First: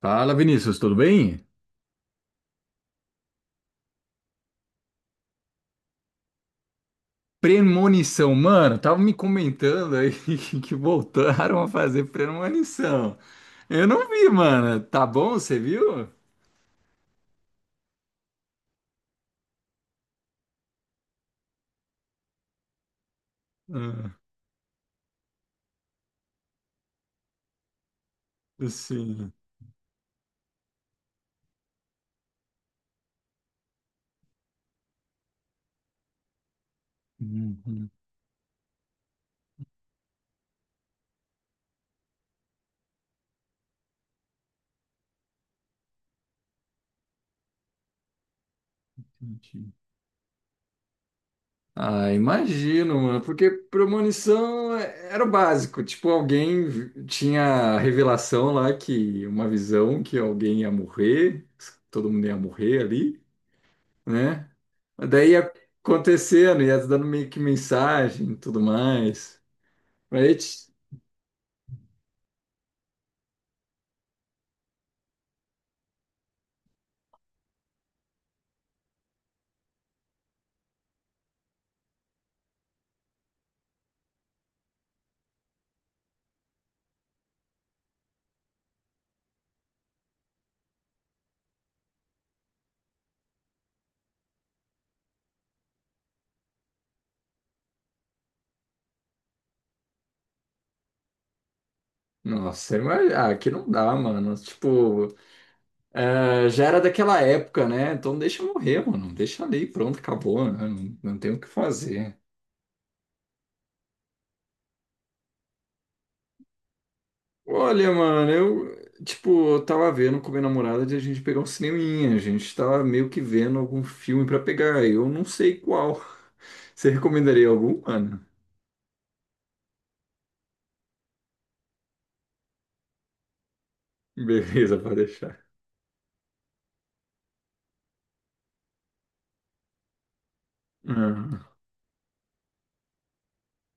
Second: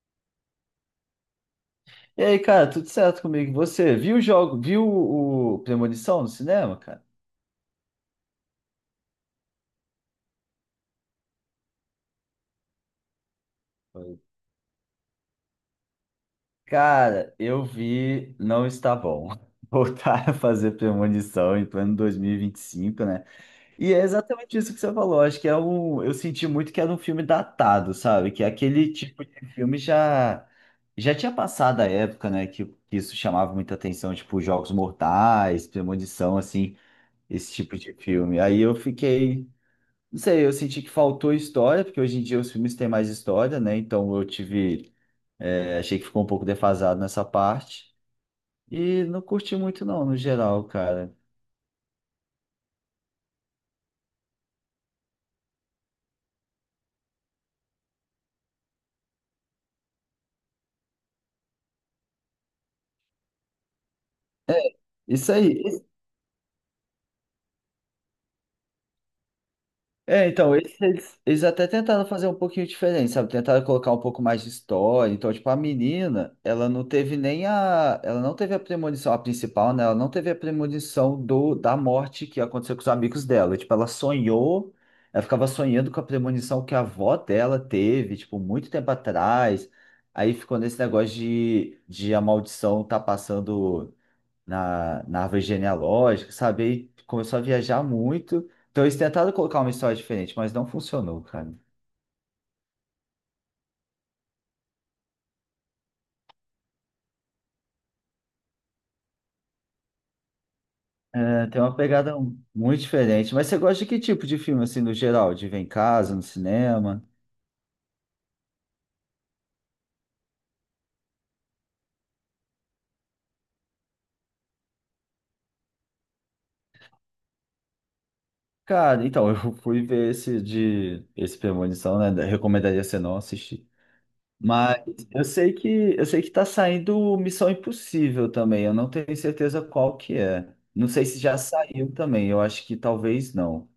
Fala, Vinícius, tudo bem? E aí, cara, tudo certo comigo? E você viu o jogo, viu o Premonição no cinema, cara? Premonição, mano, tava me comentando aí que voltaram a fazer premonição. Eu não Foi. vi, mano. Tá bom, você viu? Cara, eu vi, não está bom. Voltar a fazer premonição em plano 2025, né? E é Ah, exatamente isso que você falou. Acho que é um. Eu senti muito que era um filme datado, sabe? Que é aquele tipo de sim. filme já tinha passado a época, né? Que isso chamava muita atenção, tipo Jogos Mortais, Premonição, assim, esse tipo Uhum, de filme. Aí eu fiquei. Não sei, eu senti que faltou história, porque hoje em dia os filmes têm mais história, né? Então eu tive, achei que ficou um pouco defasado nessa parte. E não curti entendi. muito não, no geral, cara. Ah, imagino, mano, porque premonição era o básico. Tipo, alguém tinha a revelação lá que uma visão que alguém ia morrer, todo mundo ia morrer ali, né? É. Daí Isso ia aí. acontecendo, ia dando meio que mensagem e tudo mais. É, Aí, então, eles até tentaram fazer um pouquinho diferente, sabe? Tentaram colocar um pouco mais de história. Então, tipo, a menina, ela não teve nem a. Ela não teve a premonição, a principal, né? Ela não teve a premonição da morte que aconteceu com os amigos dela. Tipo, ela sonhou, ela ficava sonhando com a premonição que a avó dela teve, tipo, muito tempo atrás. Aí ficou nesse negócio de a maldição tá passando na árvore genealógica, sabe? Aí começou a viajar muito. Então eles tentaram colocar uma história diferente, mas não funcionou, cara. nossa, mas, ah, aqui não dá, mano. Tipo, é, já era daquela época, né? Então deixa eu morrer, mano. Deixa ali, pronto, acabou, né? Não, não tem o que É, tem uma pegada fazer. Muito diferente. Mas você gosta de que tipo de filme, assim, no geral? De ver em casa, no cinema? Olha, mano, eu, tipo, eu tava vendo com minha namorada de a gente pegar um cineminha. A gente tava meio que vendo algum filme pra pegar. Eu não sei qual. Você recomendaria algum, mano? Cara, então, eu fui ver esse Premonição, né? Recomendaria você não assistir. Beleza, Mas pode eu deixar. sei que tá saindo Missão Impossível também. Eu não tenho certeza qual que é. Não sei se já Uhum. saiu também. Eu acho que talvez não.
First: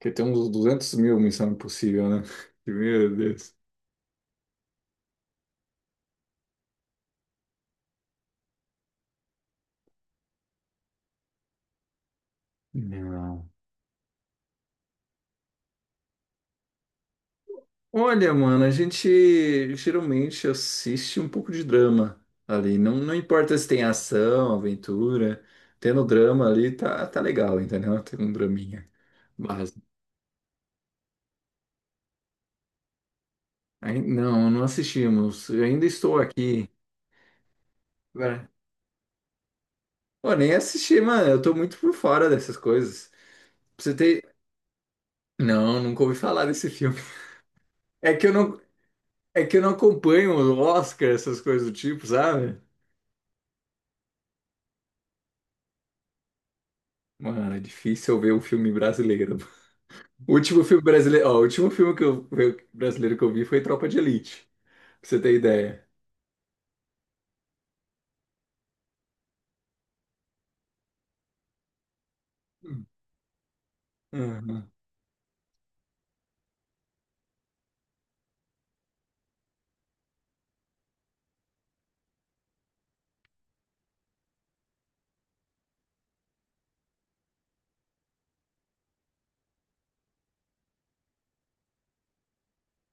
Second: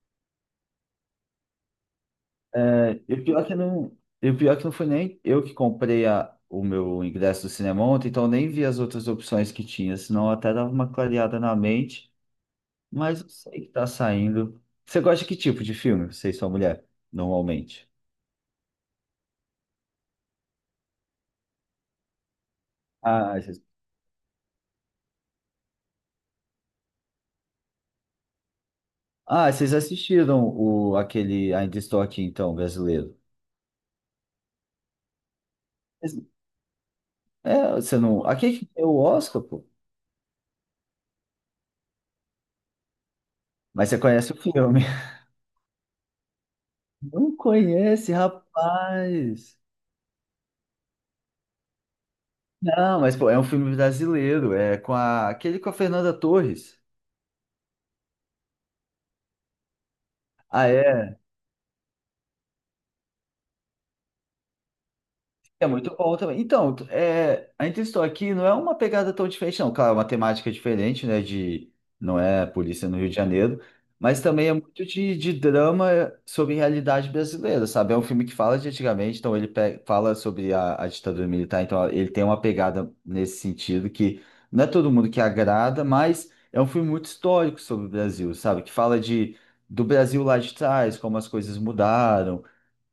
Que tem uns 200.000 Missão Impossível, né? É, Meu Deus. E o pior é que não foi nem eu que comprei o meu ingresso do cinema ontem, então eu nem vi as outras opções que tinha, senão até dava uma clareada na mente, mas eu Não. sei que tá saindo. Você gosta de que tipo de filme, você e sua mulher, normalmente? Olha, mano, a gente geralmente assiste um pouco de drama ali. Não, não Ah, importa vocês, se tem ação, aventura. Tendo drama ali, tá, tá legal, entendeu? Tem um draminha ah, vocês básico. assistiram aquele Ainda Estou Aqui, então, brasileiro. Aí, não, não assistimos. Eu ainda estou Mas... aqui. é, você não. Né? Aqui que é o Oscar, pô. Pô, nem assisti, mano. Eu tô muito por fora dessas coisas. Pra Mas você você conhece ter. o filme. Não, nunca ouvi falar desse filme. Não conhece, É que eu não, é que rapaz. eu não acompanho o Oscar, essas coisas do tipo, sabe? Não, mas pô, é um filme brasileiro, é com a... aquele com a Fernanda Torres. Mano, é difícil eu ver um filme brasileiro. O último Ah, filme é. brasileiro, ó, o último filme que eu, brasileiro que eu vi foi Tropa de Elite, pra você ter É ideia. muito bom também. Então, é, a Interstou Aqui não é uma pegada tão diferente, não. Claro, é uma temática diferente, né? De, não é polícia no Rio de Janeiro, mas também é Uhum. muito de drama sobre realidade brasileira, sabe? É um filme que fala de antigamente, então fala sobre a ditadura militar, então ele tem uma pegada nesse sentido que não é todo mundo que agrada, mas é um filme muito histórico sobre o Brasil, sabe? Que fala de, do Brasil lá de trás, como as coisas mudaram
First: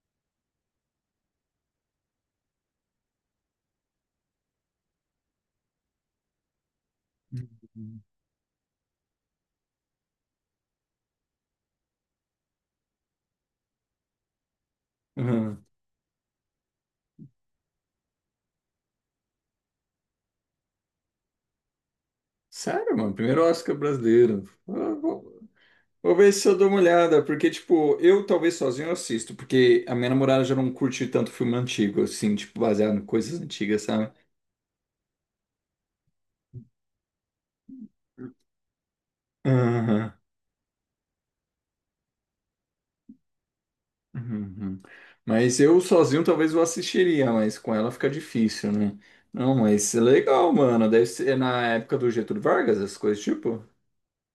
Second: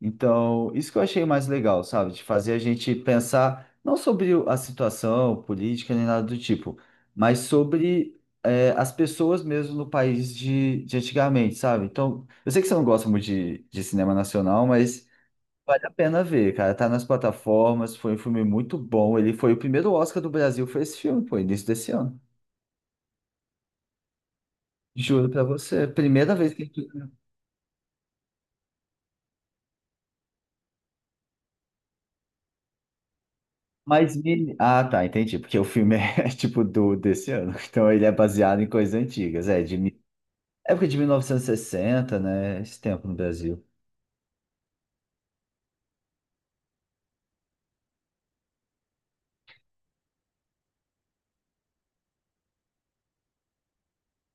então, isso que eu achei mais legal, sabe? De fazer a gente pensar não sobre a situação política nem nada do tipo, mas sobre as pessoas mesmo no país de antigamente, sabe? Então, eu sei que você não gosta muito de cinema nacional, mas Uhum. vale a pena ver, cara. Tá nas plataformas, foi um filme muito bom. Ele foi o primeiro Oscar do Brasil, foi esse filme, pô, início desse ano. Sério, mano, primeiro Oscar brasileiro. Eu Juro Vou, pra você, vou ver primeira se vez eu dou que... uma olhada, porque, tipo, eu talvez sozinho eu assisto, porque a minha namorada já não curte tanto filme antigo, assim, tipo, baseado em coisas antigas, sabe? mas meni- ah, tá, entendi. Porque o filme é tipo do desse ano. Então ele é baseado em coisas antigas. É, de mi- Uhum. época de 1960, né? Esse tempo no Brasil. Uhum. Mas eu sozinho talvez eu assistiria, mas com ela fica difícil, né? Não, mas é legal, mano. Deve ser na época do Getúlio Vargas, essas coisas tipo.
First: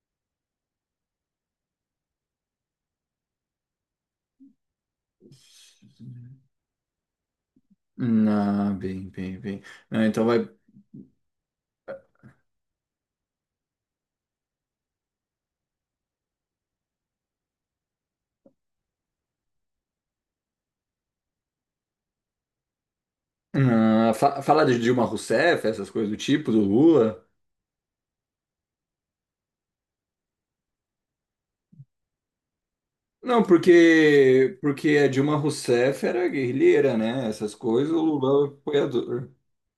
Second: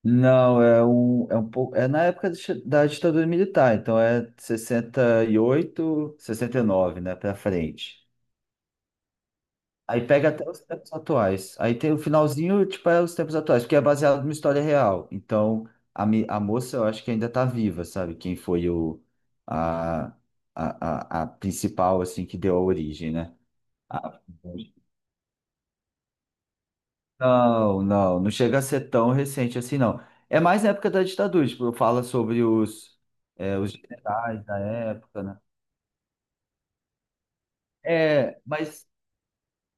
Não, é um pouco. É na época do da ditadura militar, então é 68, 69, né? Pra frente. Ah, bem, bem, bem. Aí Ah, então pega vai. até os tempos atuais. Aí tem o finalzinho, tipo, é os tempos atuais, porque é baseado numa história real. Então, a moça, eu acho que ainda tá viva, sabe? Quem foi o, a, a, a principal, assim, que deu a origem, né? Ah, A- fala de Dilma Rousseff, essas coisas do tipo, do Lula. não, não chega a ser tão recente assim, não. É mais na época da ditadura, tipo, fala sobre os, Não, é, os generais porque da porque a época, Dilma né? Rousseff era guerrilheira, né? Essas coisas, o É, Lula é mas apoiador.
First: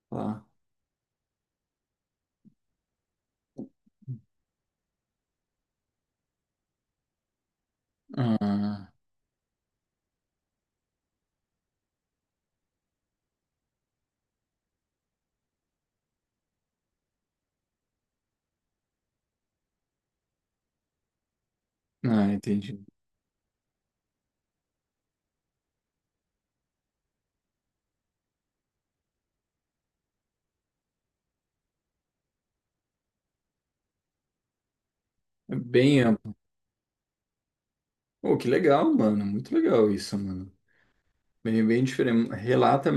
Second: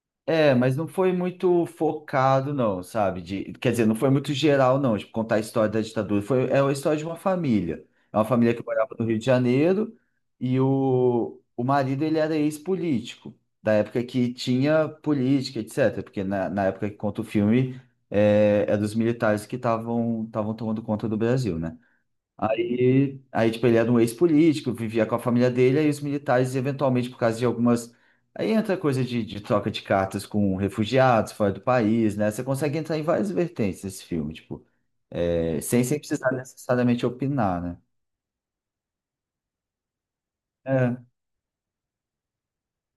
Tá. é, mas não foi muito focado, não, sabe? De, quer dizer, não foi muito geral, não, tipo, contar a história da ditadura. Foi, é a história de uma família. É uma família que Ah, morava no Rio de Janeiro e o marido, ele era ex-político, da época que tinha política, etc. Porque na época que conta o filme, é dos militares que estavam tomando conta do Brasil, né? ah, entendi. Tipo, ele era um ex-político, vivia com a família dele, aí os militares, eventualmente, por causa de algumas. Aí entra coisa de troca de cartas com refugiados fora do país, né? Você consegue entrar em várias vertentes nesse filme, tipo, É é, sem bem precisar amplo. necessariamente opinar, né? Pô, que legal, mano. Muito legal isso, mano. É. Bem, bem diferente. Relata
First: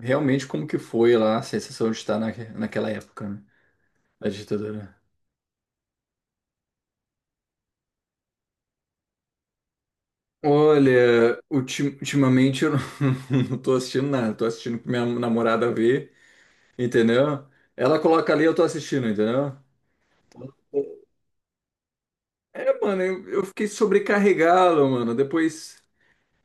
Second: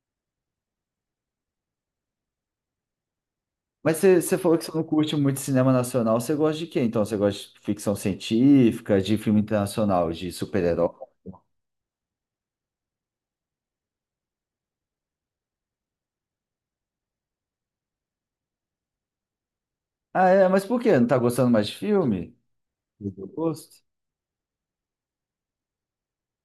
realmente como que foi lá a sensação de estar naquela época, né? Mas você Da você falou que você não ditadura. curte muito cinema nacional, você gosta de quê? Então, você gosta de ficção científica, de filme internacional, de super-herói? Olha, ultimamente eu não, não tô assistindo nada, tô assistindo pra minha namorada ver, entendeu? Ela coloca ali, eu tô assistindo, entendeu? Ah, é, mas por quê? Não tá gostando mais de filme? É, mano, Do eu fiquei gosto? sobrecarregado, mano. Depois.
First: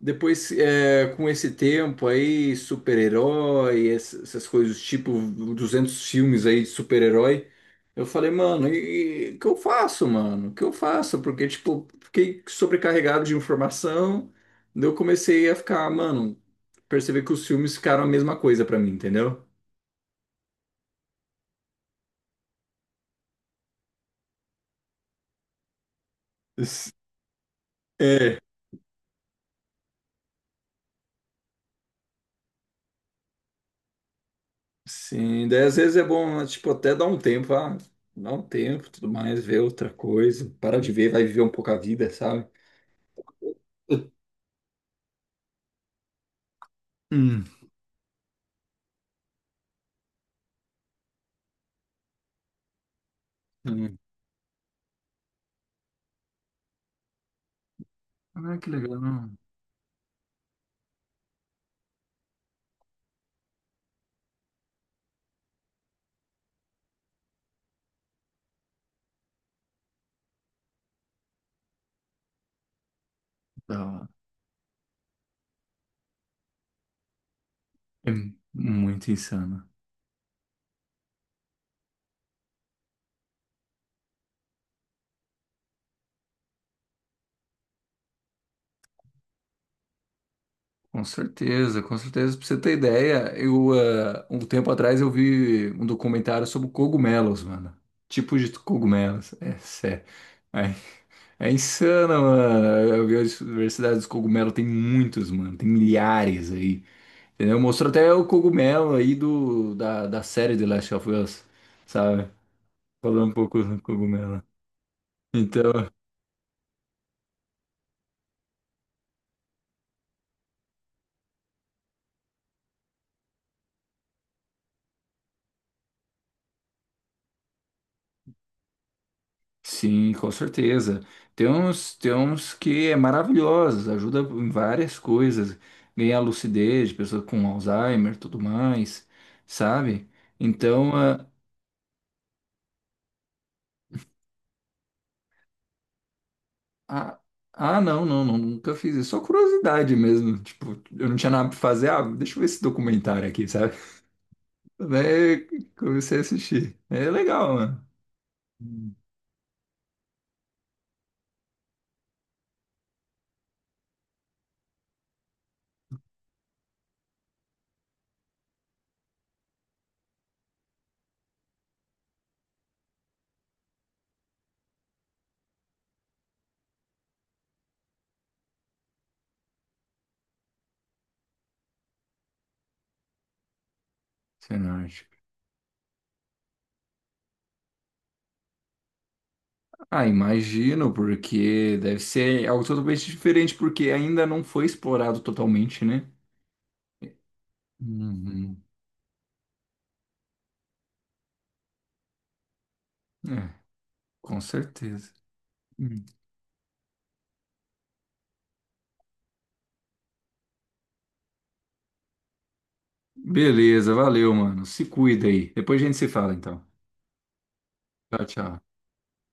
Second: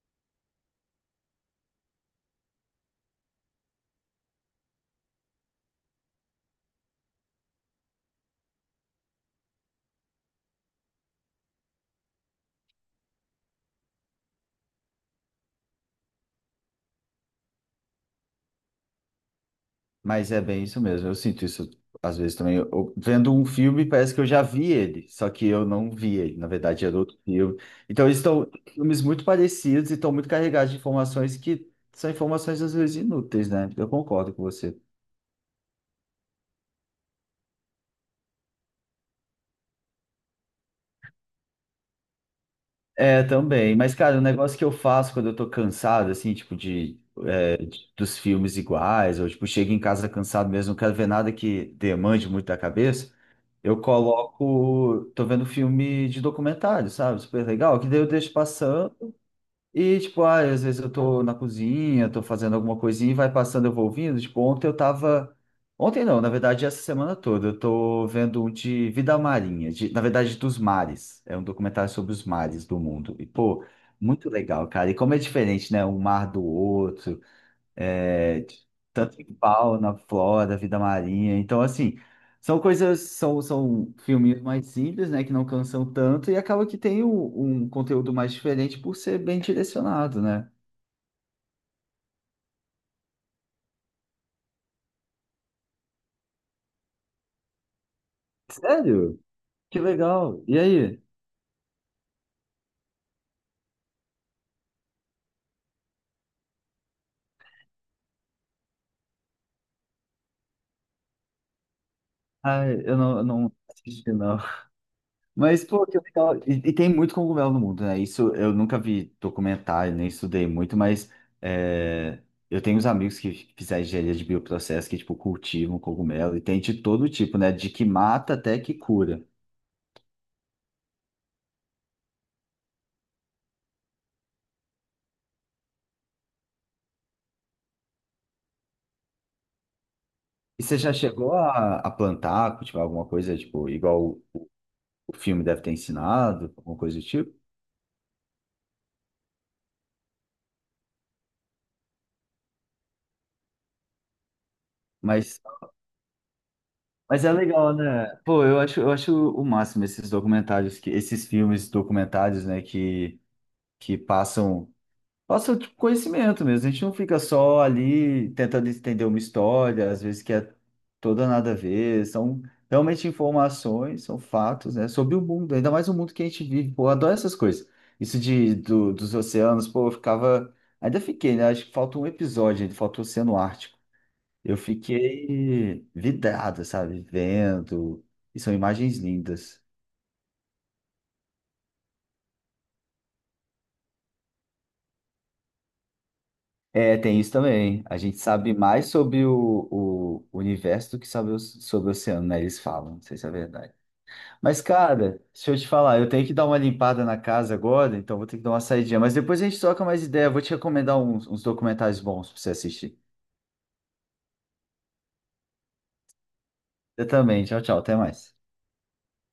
Depois, é, com esse tempo aí, super-herói, essas coisas, tipo 200 filmes aí de super-herói, eu falei, mano, e o que eu faço, mano? O que eu faço? Porque, tipo, fiquei sobrecarregado de informação, daí eu comecei a ficar, mano, perceber que os filmes ficaram a mesma coisa pra mim, entendeu? Mas é bem isso mesmo. Eu sinto isso às vezes também. Vendo um filme, parece que eu já vi ele, só que eu não vi ele. Na verdade, S- era outro filme. Então, eles É. estão filmes muito parecidos e estão muito carregados de informações que são informações às vezes inúteis, né? Eu concordo com você. Sim, daí às vezes é bom, né, tipo, até dar um tempo, tudo mais, ver outra coisa, parar de ver, vai viver um pouco a vida, sabe? É, também. Mas, cara, o negócio que eu faço quando eu tô cansado, assim, tipo, de, Hum. Dos filmes iguais, ou tipo, chego em casa cansado mesmo, não quero ver nada que demande muito da cabeça, eu coloco. Tô vendo filme de documentário, sabe? Super legal, que daí eu deixo Ah, que passando. legal. E, tipo, ah, às vezes eu tô na cozinha, tô fazendo alguma coisinha e vai passando, eu vou ouvindo. Tipo, ontem eu tava. Ontem não, na verdade, essa semana toda, eu tô vendo um de vida marinha, na verdade, dos mares. É um documentário sobre os mares do mundo. E, pô, Da hora. muito legal, cara. E como é diferente, né? Um mar do outro É é, muito tanto em insano. fauna, flora, vida marinha. Então, assim, são filminhos mais simples, né, que não cansam tanto e acaba que tem um conteúdo mais diferente por ser bem direcionado, né? Com certeza, com certeza. Pra você ter ideia, um tempo atrás eu vi um documentário sobre cogumelos, mano. Tipos de Sério? cogumelos. É Que sério. legal. E É, aí? é insano, mano. Eu vi a diversidade dos cogumelos. Tem muitos, mano. Tem milhares aí. Entendeu? Mostrou até o cogumelo aí da série The Last of Us, sabe? Ah, eu Falando um não pouco do assisti, não. cogumelo. Mas, Então. pô, que legal. E tem muito cogumelo no mundo, né? Isso eu nunca vi documentário, nem estudei muito, mas é, eu tenho uns amigos que fizeram engenharia de bioprocesso que, tipo, cultivam cogumelo e tem de todo tipo, né? De que mata até que cura. Sim, com certeza. Tem uns que é maravilhoso, ajuda em várias coisas, ganhar lucidez, pessoa com Alzheimer, tudo mais, sabe? E você já Então, chegou a plantar, cultivar alguma coisa, tipo, igual o filme deve ter ensinado, alguma coisa do ah, tipo? Não, não, não, nunca fiz isso, só curiosidade mesmo, tipo, eu não tinha nada pra fazer, ah, deixa eu ver esse documentário aqui, sabe? Mas, Daí comecei a assistir, é mas é legal, legal, mano. né? Pô, eu Hum, acho o máximo esses documentários, que, esses filmes documentários, né, que passam. Passa, tipo, conhecimento mesmo. A gente não fica só ali tentando entender uma história, às vezes que é toda nada a ver. São realmente informações, são fatos, né? Sobre o mundo, ainda mais o mundo que a gente vive. Pô, eu adoro essas coisas. Isso de, dos oceanos, pô, eu ficava. Ainda fiquei, né? Acho que falta um episódio, ainda falta o Oceano Ártico. Eu Cenárgica. fiquei vidrado, sabe? Vendo. E são imagens lindas. Ah, imagino, porque deve ser algo totalmente diferente, porque ainda não foi explorado totalmente, né? É, tem isso também. A gente sabe Uhum. mais sobre o universo do que sabe sobre o oceano, né? Eles falam, não sei se é É, verdade. com Mas, certeza. cara, deixa eu te falar, Hum. eu tenho que dar uma limpada na casa agora, então vou ter que dar uma saidinha. Mas depois a gente troca mais ideia. Vou te recomendar uns documentários bons pra você assistir. Beleza, valeu, mano. Se cuida aí. Depois a gente se fala, então. Eu também. Tchau, tchau. Até Tchau, mais. tchau.